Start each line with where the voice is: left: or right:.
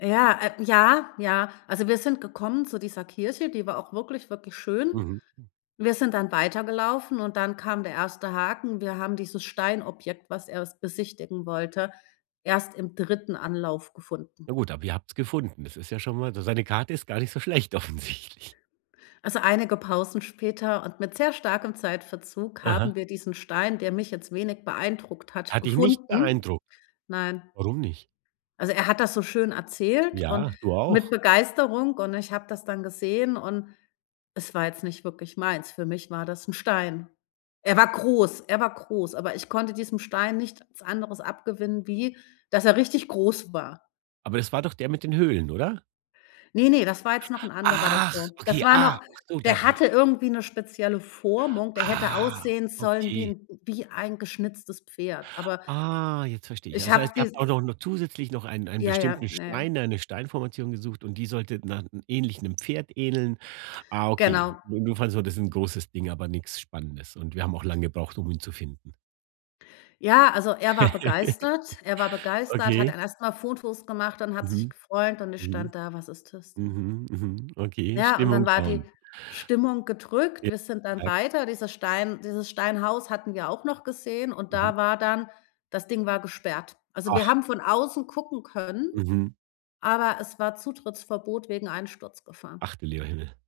left: Ja, äh, ja, ja. Also wir sind gekommen zu dieser Kirche, die war auch wirklich, wirklich schön.
right: Mhm.
left: Wir sind dann weitergelaufen, und dann kam der erste Haken. Wir haben dieses Steinobjekt, was er s besichtigen wollte, erst im 3. Anlauf gefunden.
right: Ja gut, aber ihr habt's gefunden. Das ist ja schon mal so eine Karte ist gar nicht so schlecht offensichtlich.
left: Also einige Pausen später und mit sehr starkem Zeitverzug
right: Aha.
left: haben wir diesen Stein, der mich jetzt wenig beeindruckt hat,
right: Hat dich nicht
left: gefunden.
right: beeindruckt?
left: Nein.
right: Warum nicht?
left: Also, er hat das so schön erzählt und
right: Ja, du
left: mit
right: auch.
left: Begeisterung, und ich habe das dann gesehen, und es war jetzt nicht wirklich meins. Für mich war das 'n Stein. Er war groß er war groß, aber ich konnte diesem Stein nichts anderes abgewinnen wie, dass er richtig groß war.
right: Aber es war doch der mit den Höhlen, oder?
left: Ne, ne, das war jetzt noch 'n anderer
right: Ach,
left: davor.
right: okay,
left: Das war
right: ah,
left: noch
right: ach so, dann.
left: der hatte irgendwie 'ne spezielle Formung, der hätte
right: Ah,
left: aussehen sollen wie
right: okay.
left: 'n wie ein geschnitztes Pferd, aber
right: Ah, jetzt verstehe ich.
left: ich
right: Das
left: hab
right: heißt, ihr habt
left: dies
right: auch noch noch zusätzlich noch einen einen
left: Ja ja,
right: bestimmten
left: ja ja.
right: Stein eine Steinformation gesucht, und die sollte na ähnlich 'nem Pferd ähneln. Ah, okay,
left: Genau.
right: jedenfalls war das 'n großes Ding, aber nix Spannendes, und wir haben auch lange gebraucht, um ihn zu finden.
left: Ja, also er war begeistert er war begeistert, hat
right: Okay.
left: dann erstmal Fotos gemacht und hat sich
right: Mhm.
left: gefreut und ich
right: Mhm.
left: stand da: „Was ist das denn?“
right: Mhm, mhm. Okay,
left: Ja, und dann
right: Stimmung
left: war die
right: down.
left: Stimmung gedrückt.
right: Ja,
left: Wir sind
right: ich
left: dann
right: merke es.
left: weiter, dieses Stein dieses Steinhaus hatten wir auch noch gesehen und
right: Mhm.
left: da war dann das Ding war gesperrt. Also, wir
right: Ach.
left: haben von außen gucken können,
right: Mhm.
left: aber es war Zutrittsverbot wegen Einsturzgefahr.
right: Ach, du lieber Himmel.